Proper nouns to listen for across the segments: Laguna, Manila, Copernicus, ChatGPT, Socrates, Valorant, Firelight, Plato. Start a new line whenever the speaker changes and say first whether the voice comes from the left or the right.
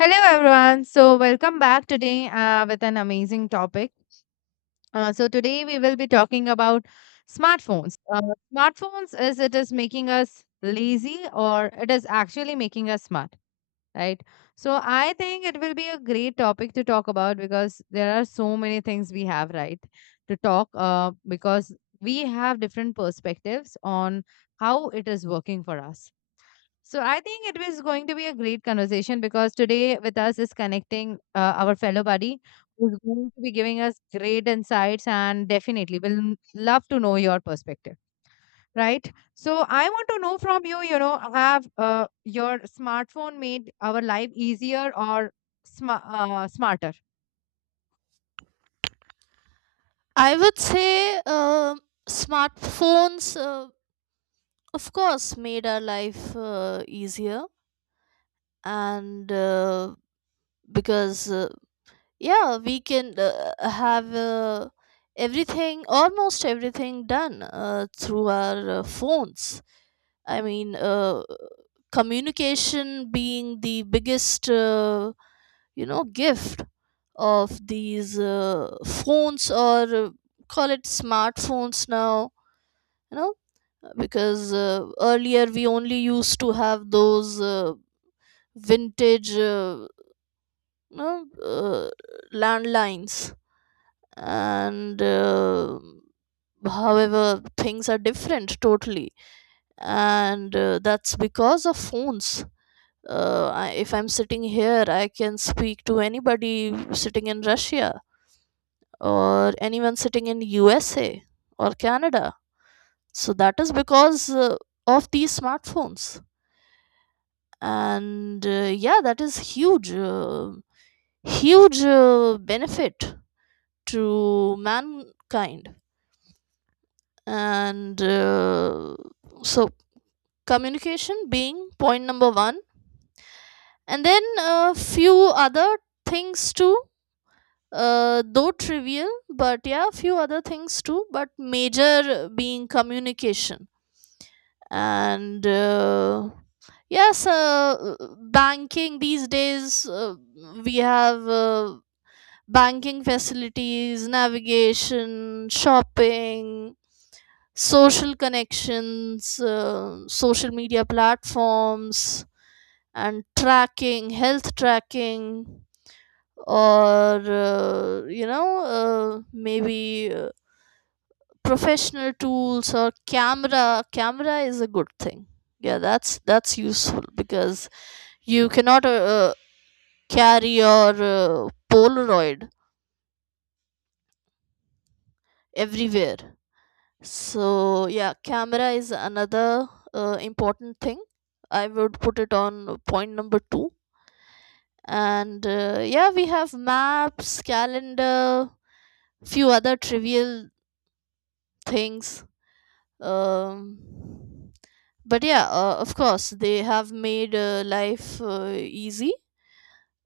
left: Hello, everyone. Welcome back today with an amazing topic. Today we will be talking about smartphones. Smartphones is making us lazy or it is actually making us smart, right? So, I think it will be a great topic to talk about because there are so many things we have, right, to talk because we have different perspectives on how it is working for us. So I think it was going to be a great conversation because today with us is connecting our fellow buddy who's going to be giving us great insights and definitely will love to know your perspective, right? So I want to know from you, have your smartphone made our life easier or smarter?
right: I would say smartphones, of course, made our life easier, and because yeah, we can have everything, almost everything, done through our phones. I mean, communication being the biggest, gift of these phones, or call it smartphones now. You know because earlier we only used to have those vintage no, landlines, and however things are different totally, and that's because of phones. If I'm sitting here, I can speak to anybody sitting in Russia or anyone sitting in USA or Canada. So that is because of these smartphones, and yeah, that is huge benefit to mankind. And so Communication being point number one, and then a few other things too, though trivial, but yeah, few other things too, but major being communication. And yes Banking these days, we have banking facilities, navigation, shopping, social connections, social media platforms, and tracking, health tracking, or you know, maybe professional tools, or camera. Camera is a good thing. Yeah, that's useful because you cannot carry your Polaroid everywhere. So yeah, camera is another important thing. I would put it on point number two. And Yeah, we have maps, calendar, few other trivial things. Um, but yeah, of course, they have made life easy,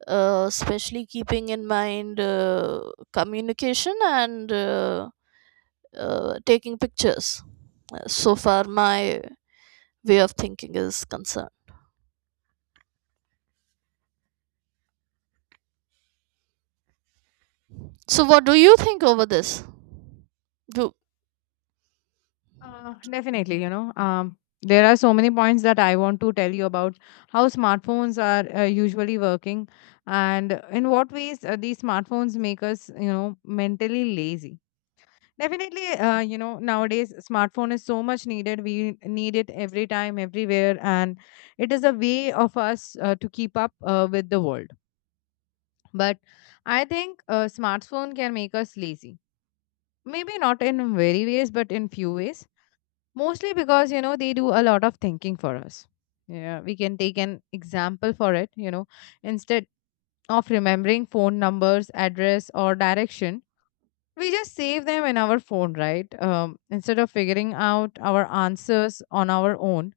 right: especially keeping in mind communication and taking pictures. So far, my way of thinking is concerned. So, what do you think over this? Do
left: Definitely, there are so many points that I want to tell you about how smartphones are usually working and in what ways these smartphones make us, mentally lazy. Definitely, nowadays smartphone is so much needed. We need it every time, everywhere, and it is a way of us to keep up with the world. But I think smartphone can make us lazy. Maybe not in very ways, but in few ways. Mostly because, they do a lot of thinking for us. Yeah, we can take an example for it, instead of remembering phone numbers, address, or direction, we just save them in our phone, right? Instead of figuring out our answers on our own,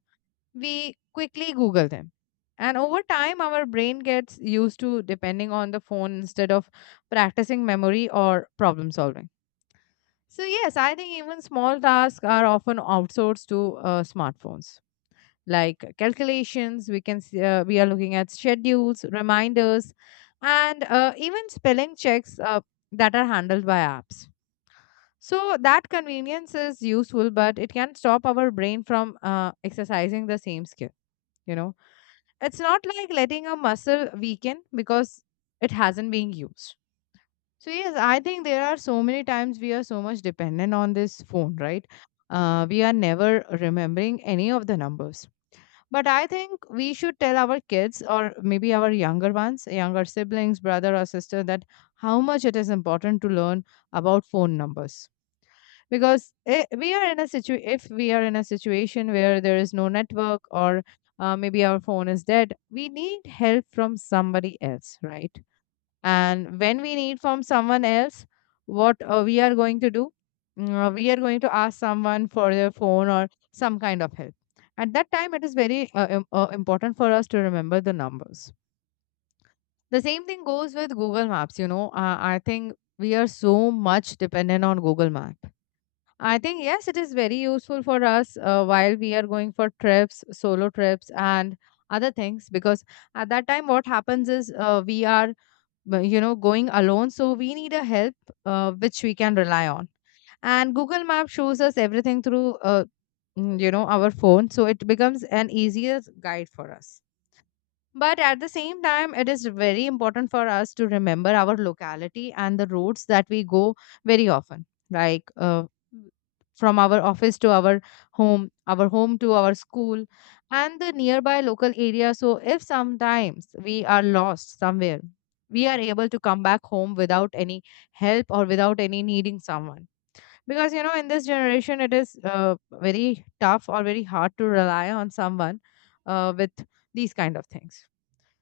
left: we quickly Google them. And over time, our brain gets used to depending on the phone instead of practicing memory or problem solving. So, yes, I think even small tasks are often outsourced to smartphones like calculations we can see, we are looking at schedules, reminders, and even spelling checks that are handled by apps. So that convenience is useful, but it can stop our brain from exercising the same skill, you know it's not like letting a muscle weaken because it hasn't been used. So yes, I think there are so many times we are so much dependent on this phone, right? We are never remembering any of the numbers, but I think we should tell our kids or maybe our younger ones, younger siblings, brother or sister, that how much it is important to learn about phone numbers. Because eh, we are in a situ- if we are in a situation where there is no network or maybe our phone is dead, we need help from somebody else, right? And when we need from someone else, what we are going to do? We are going to ask someone for their phone or some kind of help. At that time it is very important for us to remember the numbers. The same thing goes with Google Maps, I think we are so much dependent on Google Map. I think yes, it is very useful for us while we are going for trips, solo trips, and other things, because at that time what happens is we are, but, going alone, so we need a help which we can rely on. And Google Map shows us everything through our phone, so it becomes an easier guide for us. But at the same time, it is very important for us to remember our locality and the routes that we go very often, like from our office to our home to our school, and the nearby local area. So, if sometimes we are lost somewhere, we are able to come back home without any help or without any needing someone. Because, in this generation, it is very tough or very hard to rely on someone with these kind of things.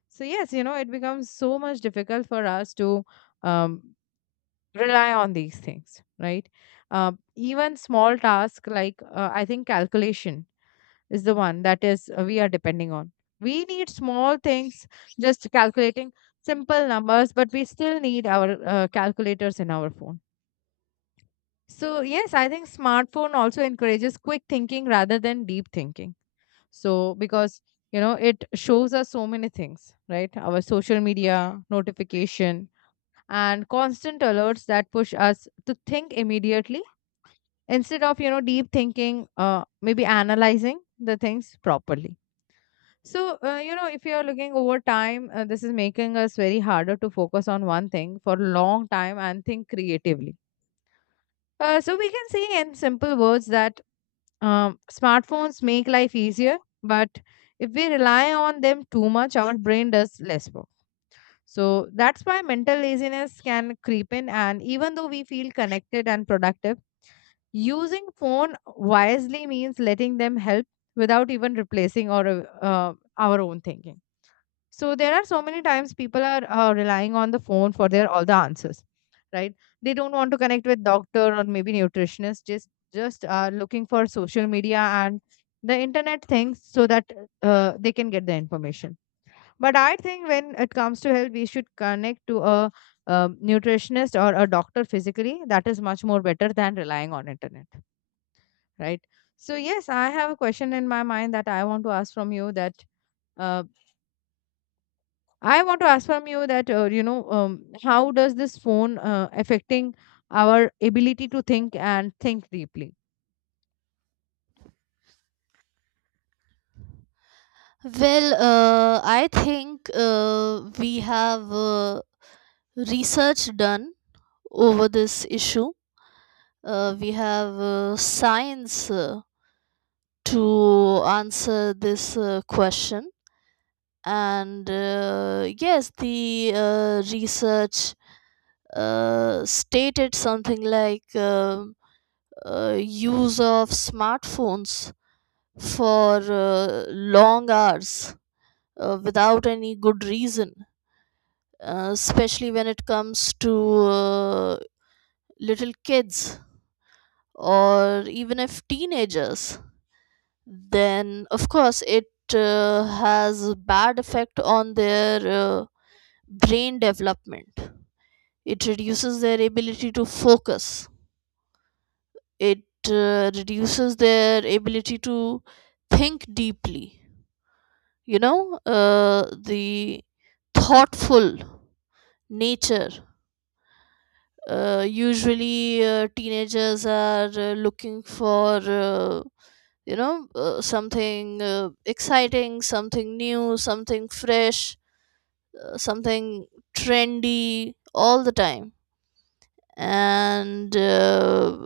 left: So yes, it becomes so much difficult for us to um, rely on these things, right? Even small tasks like I think calculation is the one that is we are depending on. We need small things, just calculating simple numbers, but we still need our calculators in our phone. So yes, I think smartphone also encourages quick thinking rather than deep thinking. So because it shows us so many things, right? Our social media notification and constant alerts that push us to think immediately instead of deep thinking, maybe analyzing the things properly. So if you are looking over time, this is making us very harder to focus on one thing for a long time and think creatively. So we can say in simple words that smartphones make life easier, but if we rely on them too much, our brain does less work. So that's why mental laziness can creep in. And even though we feel connected and productive, using phone wisely means letting them help without even replacing our own thinking. So there are so many times people are relying on the phone for their all the answers, right? They don't want to connect with doctor or maybe nutritionist. Just are looking for social media and the internet things so that they can get the information. But I think when it comes to health, we should connect to a nutritionist or a doctor physically. That is much more better than relying on internet, right? So yes, I have a question in my mind that I want to ask from you that uh, I want to ask from you that how does this phone affecting our ability to think and think deeply?
right: Well, I think we have research done over this issue. We have science to answer this question, and yes, the research stated something like use of smartphones for long hours, without any good reason, especially when it comes to little kids or even if teenagers, then of course it has bad effect on their brain development. It reduces their ability to focus. It reduces their ability to think deeply. The thoughtful nature, usually teenagers are looking for something exciting, something new, something fresh, something trendy all the time. And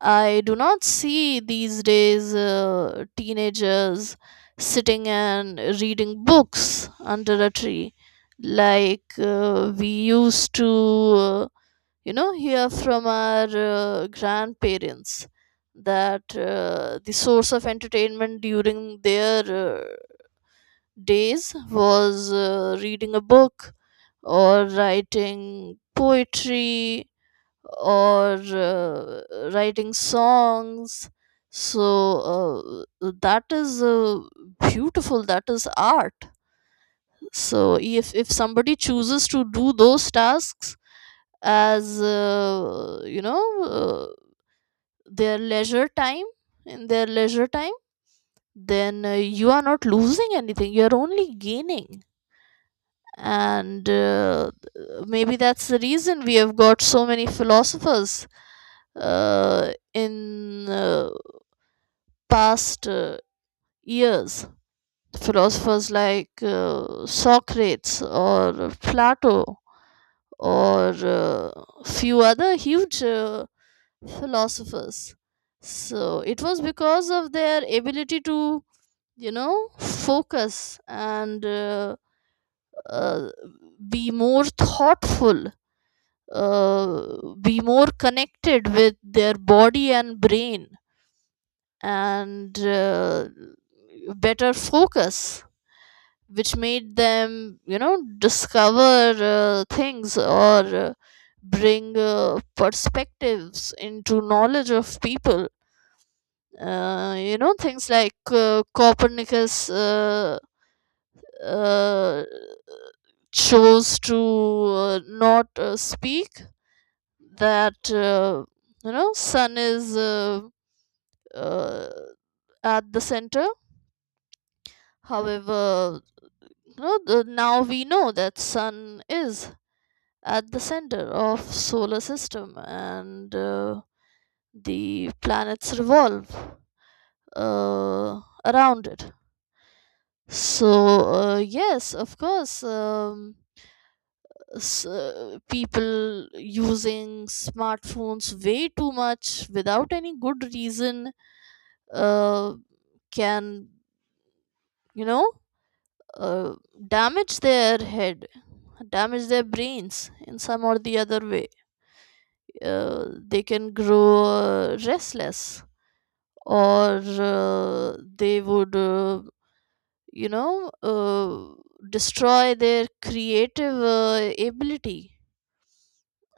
right: I do not see these days teenagers sitting and reading books under a tree like we used to, you know, hear from our grandparents that the source of entertainment during their uh, days was reading a book, or writing poetry, or writing songs. So that is beautiful. That is art. So if somebody chooses to do those tasks as their leisure time, in their leisure time, then you are not losing anything. You are only gaining. And Maybe that's the reason we have got so many philosophers in past years, philosophers like Socrates or Plato, or few other huge philosophers. So it was because of their ability to, you know, focus, and uh, be more thoughtful, be more connected with their body and brain, and better focus, which made them, you know, discover things, or bring perspectives into knowledge of people. Things like Copernicus uh, chose to not speak that, you know, sun is uh, at the center. However, you know, now we know that sun is at the center of solar system, and the planets revolve around it. So yes, of course, people using smartphones way too much without any good reason uh, can, you know, uh, damage their head, damage their brains in some or the other way. They can grow restless, or they would, you know, uh, destroy their creative ability.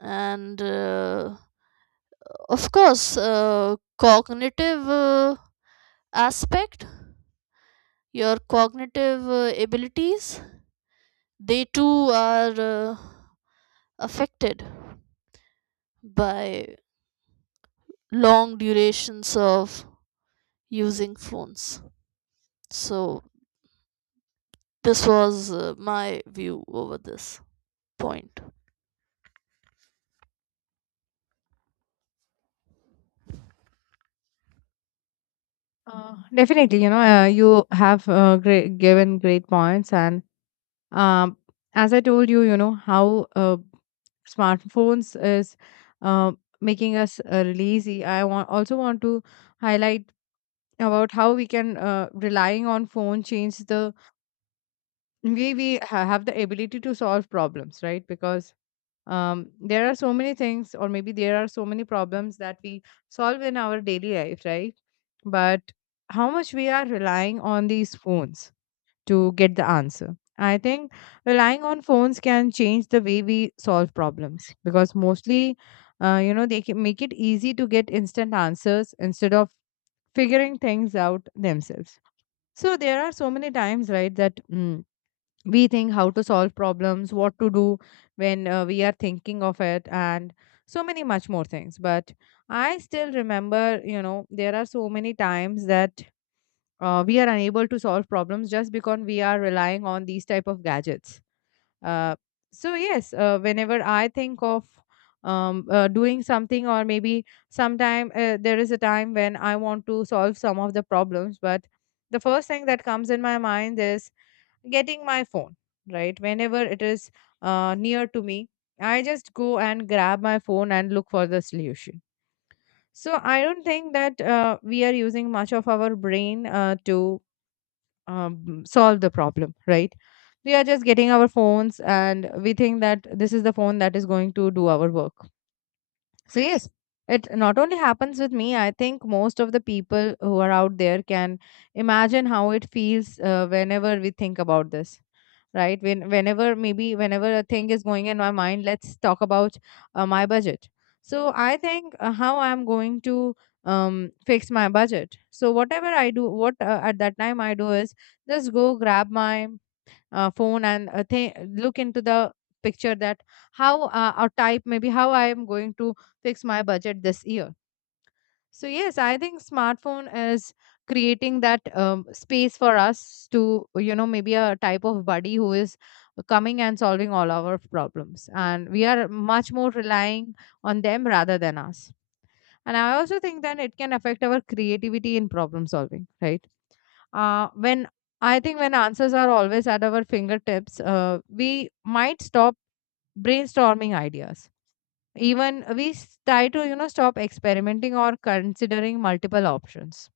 right: And Of course, cognitive aspect, your cognitive abilities, they too are affected by long durations of using phones. So this was my view over this point.
left: Definitely, you have given great points, and um, as I told you, you know how smartphones is uh, making us really easy. I want also want to highlight about how we can relying on phone change the way have the ability to solve problems, right? Because there are so many things or maybe there are so many problems that we solve in our daily life, right? But how much we are relying on these phones to get the answer. I think relying on phones can change the way we solve problems, because mostly they can make it easy to get instant answers instead of figuring things out themselves. So there are so many times, right, that we think how to solve problems, what to do when we are thinking of it, and so many much more things. But I still remember, there are so many times that we are unable to solve problems just because we are relying on these type of gadgets. uh, so yes, whenever I think of doing something, or maybe sometime there is a time when I want to solve some of the problems, but the first thing that comes in my mind is getting my phone, right? Whenever it is near to me, I just go and grab my phone and look for the solution. So I don't think that we are using much of our brain to solve the problem, right? We are just getting our phones and we think that this is the phone that is going to do our work. So, yes, it not only happens with me, I think most of the people who are out there can imagine how it feels whenever we think about this, right? Whenever a thing is going in my mind, let's talk about my budget. So I think how I'm going to fix my budget. So whatever I do, what at that time I do is just go grab my phone and look into the picture that how or type maybe how I am going to fix my budget this year. So yes, I think smartphone is creating that space for us to, maybe a type of buddy who is coming and solving all our problems, and we are much more relying on them rather than us. And I also think that it can affect our creativity in problem solving, right? When I think, when answers are always at our fingertips, we might stop brainstorming ideas. Try to, stop experimenting or considering multiple options.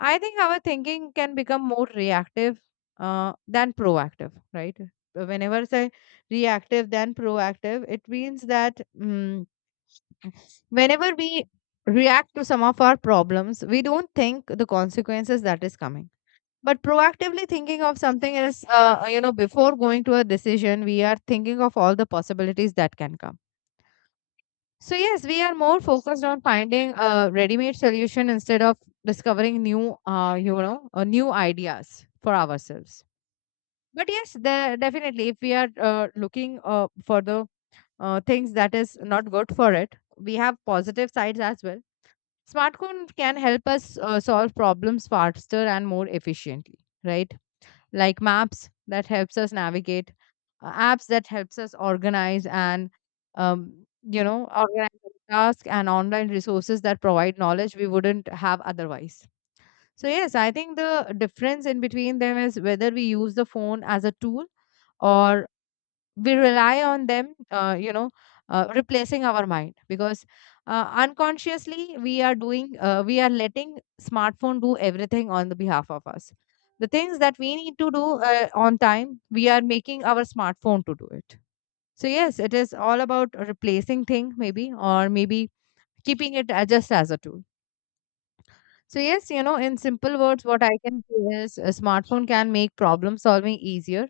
left: I think our thinking can become more reactive than proactive, right? Whenever I say reactive than proactive, it means that whenever we react to some of our problems, we don't think the consequences that is coming. But proactively thinking of something is, before going to a decision, we are thinking of all the possibilities that can come. So yes, we are more focused on finding a ready-made solution instead of discovering new, new ideas for ourselves. But yes, there definitely, if we are looking for the things that is not good for it, we have positive sides as well. Smartphone can help us solve problems faster and more efficiently, right? Like maps that helps us navigate, apps that helps us organize and um, organize our tasks, and online resources that provide knowledge we wouldn't have otherwise. So yes, I think the difference in between them is whether we use the phone as a tool or we rely on them, replacing our mind. Because unconsciously we are doing, we are letting smartphone do everything on the behalf of us. The things that we need to do on time, we are making our smartphone to do it. So yes, it is all about replacing thing maybe, or maybe keeping it just as a tool. So yes, you know, in simple words what I can say is a smartphone can make problem solving easier,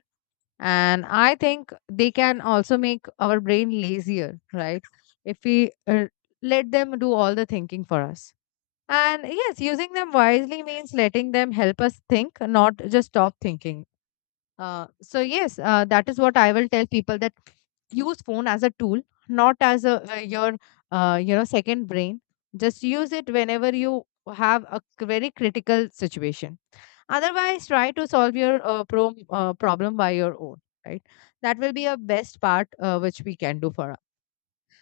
left: and I think they can also make our brain lazier, right? If we let them do all the thinking for us. And yes, using them wisely means letting them help us think, not just stop thinking. So yes, that is what I will tell people, that use phone as a tool, not as a your, second brain. Just use it whenever you have a very critical situation. Otherwise, try to solve your problem by your own, right? That will be a best part which we can do for us.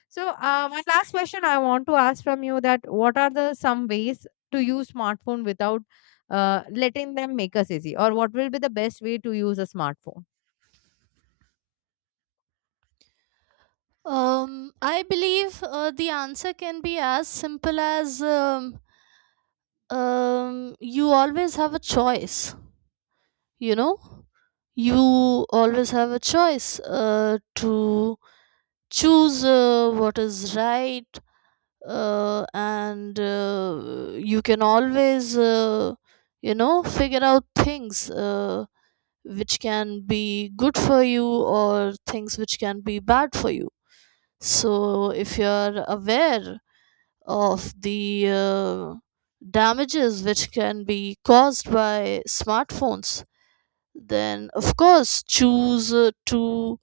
left: One last question I want to ask from you, that what are the some ways to use smartphone without letting them make us easy, or what will be the best way to use a smartphone?
right: I believe the answer can be as simple as you always have a choice. You know, you always have a choice to choose what is right, and you can always, you know, figure out things which can be good for you or things which can be bad for you. So if you're aware of the damages which can be caused by smartphones, then of course choose to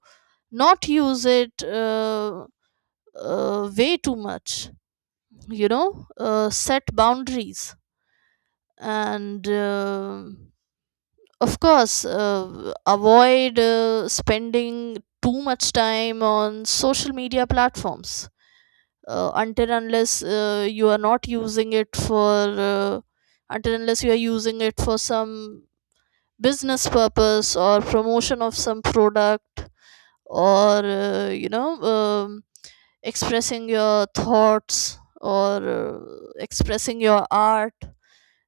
right: not use it way too much. You know, set boundaries, and of course avoid spending too much time on social media platforms, until unless you are not using it for, until unless you are using it for some business purpose or promotion of some product, or expressing your thoughts, or expressing your art.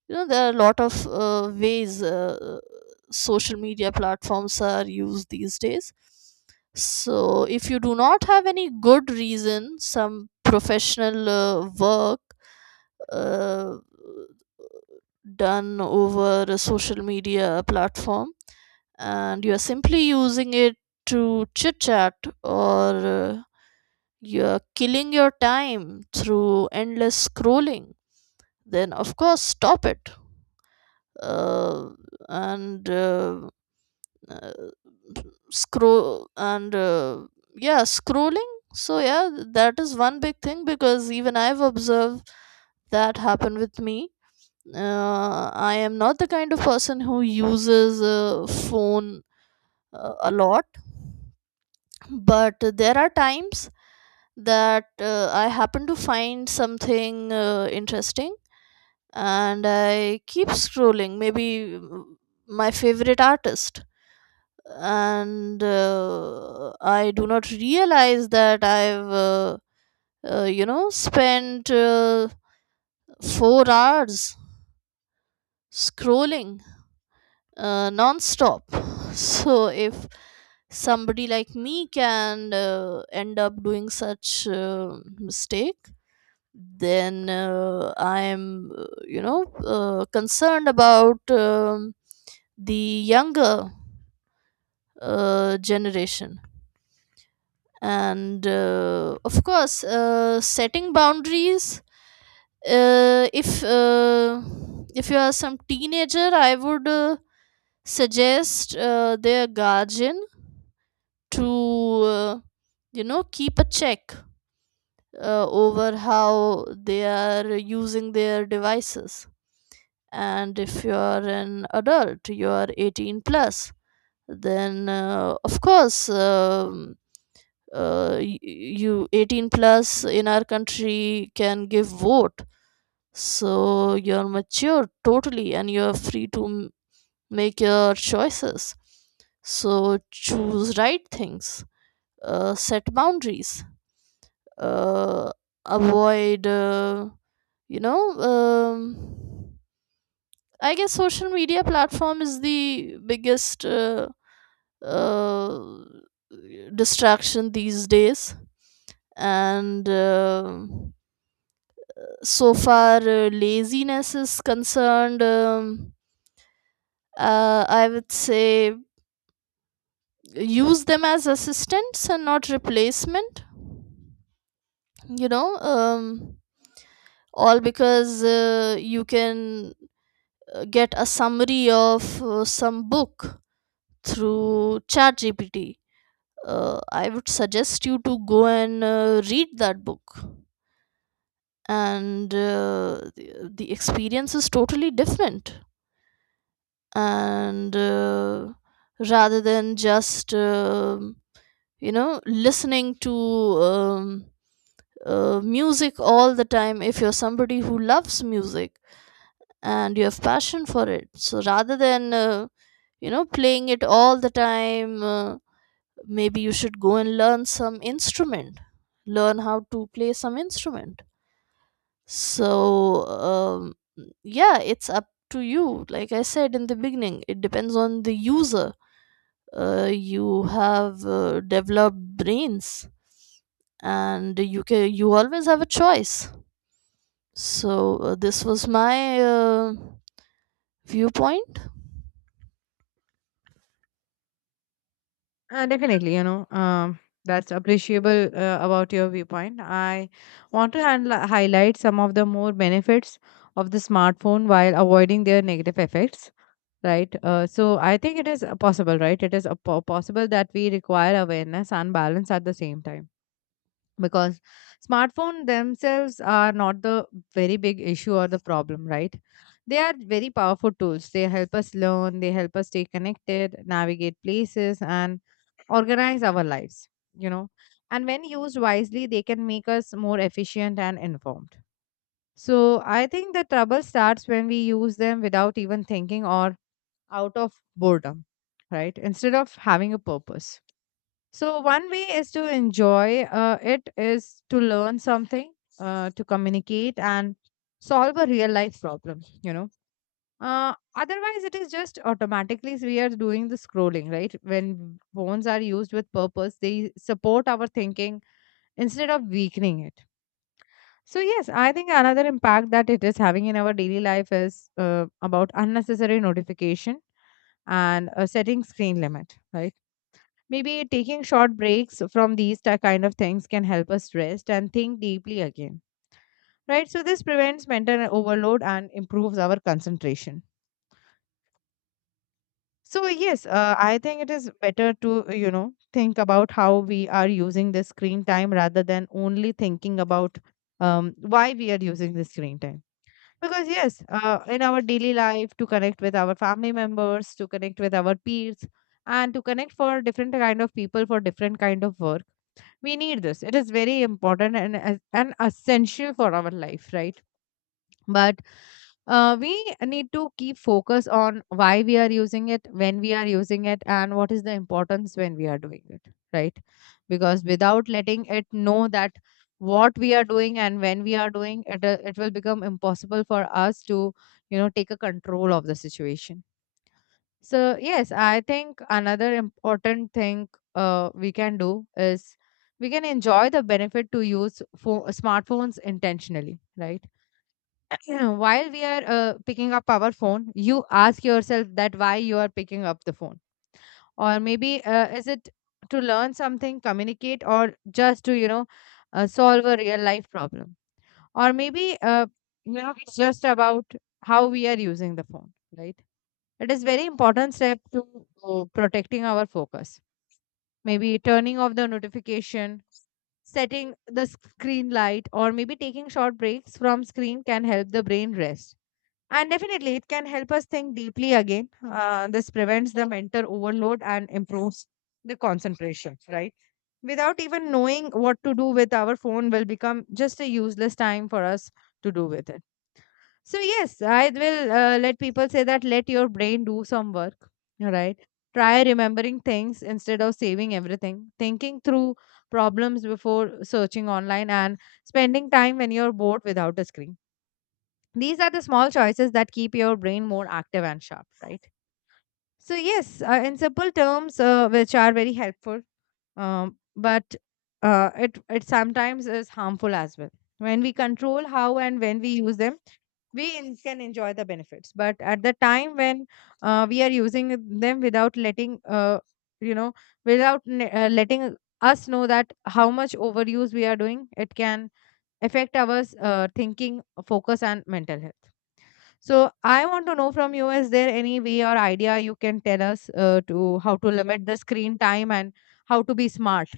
right: You know, there are a lot of ways social media platforms are used these days. So if you do not have any good reason, some professional work uh, done over a social media platform, and you are simply using it to chit chat, or you are killing your time through endless scrolling, then of course stop it. Uh, and uh, scroll and yeah Scrolling, so yeah, that is one big thing, because even I've observed that happen with me. I am not the kind of person who uses a phone a lot, but there are times that I happen to find something interesting, and I keep scrolling, maybe my favorite artist, and I do not realize that I've, you know, spent 4 hours scrolling non-stop. So if somebody like me can end up doing such mistake, then I am, concerned about the younger generation. And Of course setting boundaries, uh, if uh, if you are some teenager, I would suggest their guardian to, you know, keep a check over how they are using their devices. And if you are an adult, you are 18 plus, then of course, you 18 plus in our country can give vote, so you're mature totally, and you're free to make your choices. So choose right things, set boundaries, uh, avoid, you know um, I guess social media platform is the biggest uh, distraction these days. And so far laziness is concerned, I would say use them as assistants and not replacement. you know um, all because you can get a summary of some book through ChatGPT. I would suggest you to go and read that book, and the experience is totally different. And Rather than just, you know, listening to um, music all the time, if you're somebody who loves music and you have passion for it, so rather than, you know, playing it all the time, maybe you should go and learn some instrument, learn how to play some instrument. so um, yeah, it's up to you. Like I said in the beginning, it depends on the user. You have developed brains, and you can, you always have a choice. So this was my viewpoint.
left: Definitely, you know, that's appreciable about your viewpoint. I want to highlight some of the more benefits of the smartphone while avoiding their negative effects, right? So I think it is possible, right? It is possible that we require awareness and balance at the same time, because smartphone themselves are not the very big issue or the problem, right? They are very powerful tools. They help us learn, they help us stay connected, navigate places, and organize our lives, you know. And when used wisely, they can make us more efficient and informed. So I think the trouble starts when we use them without even thinking, or out of boredom, right? Instead of having a purpose. So, one way is to enjoy it is to learn something, to communicate, and solve a real life problem, you know. Otherwise, it is just automatically we are doing the scrolling, right? When phones are used with purpose, they support our thinking instead of weakening it. So yes, I think another impact that it is having in our daily life is about unnecessary notification and setting screen limit, right? Maybe taking short breaks from these kind of things can help us rest and think deeply again, right? So this prevents mental overload and improves our concentration. So yes, I think it is better to, you know, think about how we are using the screen time rather than only thinking about why we are using the screen time. Because yes, in our daily life, to connect with our family members, to connect with our peers, and to connect for different kind of people for different kind of work, we need this. It is very important and essential for our life, right? But we need to keep focus on why we are using it, when we are using it, and what is the importance when we are doing it, right? Because without letting it know that what we are doing and when we are doing it, it will become impossible for us to, you know, take a control of the situation. So yes, I think another important thing we can do is we can enjoy the benefit to use smartphones intentionally, right? Yeah, while we are picking up our phone, you ask yourself that why you are picking up the phone, or maybe is it to learn something, communicate, or just to, you know, solve a real life problem, or maybe it's just about how we are using the phone, right? It is very important step to protecting our focus. Maybe turning off the notification, setting the screen light, or maybe taking short breaks from screen can help the brain rest, and definitely, it can help us think deeply again. This prevents the mental overload and improves the concentration, right? Without even knowing what to do with our phone, will become just a useless time for us to do with it. So, yes, I will let people say that let your brain do some work, right? Try remembering things instead of saving everything, thinking through problems before searching online, and spending time when you're bored without a screen. These are the small choices that keep your brain more active and sharp, right? So, yes, in simple terms, which are very helpful, but it sometimes is harmful as well. When we control how and when we use them, can enjoy the benefits. But at the time when we are using them without letting, you know, without ne- letting us know that how much overuse we are doing, it can affect our thinking, focus, and mental health. So I want to know from you, is there any way or idea you can tell us to how to limit the screen time and how to be smart?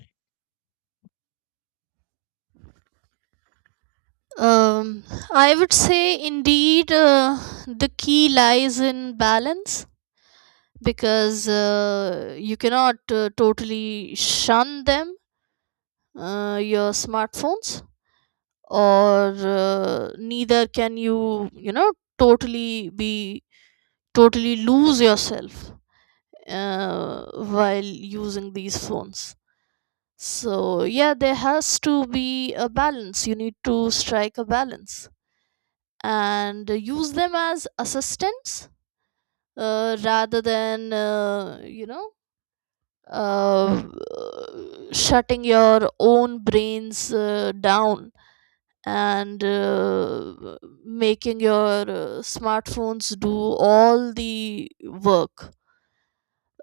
right: um, I would say indeed the key lies in balance, because you cannot totally shun them, your smartphones, or neither can you, you know, totally be totally lose yourself while using these phones. So, yeah, there has to be a balance. You need to strike a balance and use them as assistants rather than, uh, shutting your own brains down, and making your smartphones do all the work,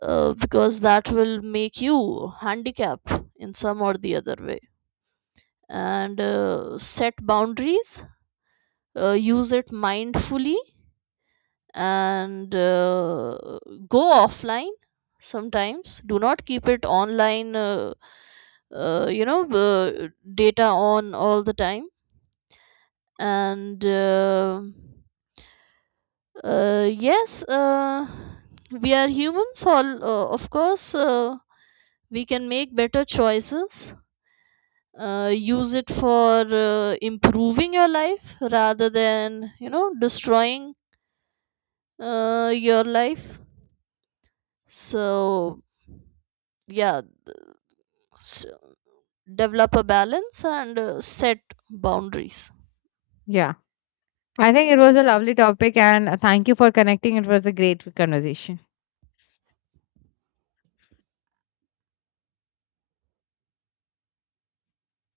right: because that will make you handicapped in some or the other way. And Set boundaries, use it mindfully, and go offline sometimes. Do not keep it online, you know, data on all the time. And Yes, we are humans, all, of course. We can make better choices. Use it for improving your life rather than, you know, destroying your life. So yeah s Develop a balance, and set boundaries.
left: Yeah. I think it was a lovely topic, and thank you for connecting. It was a great conversation.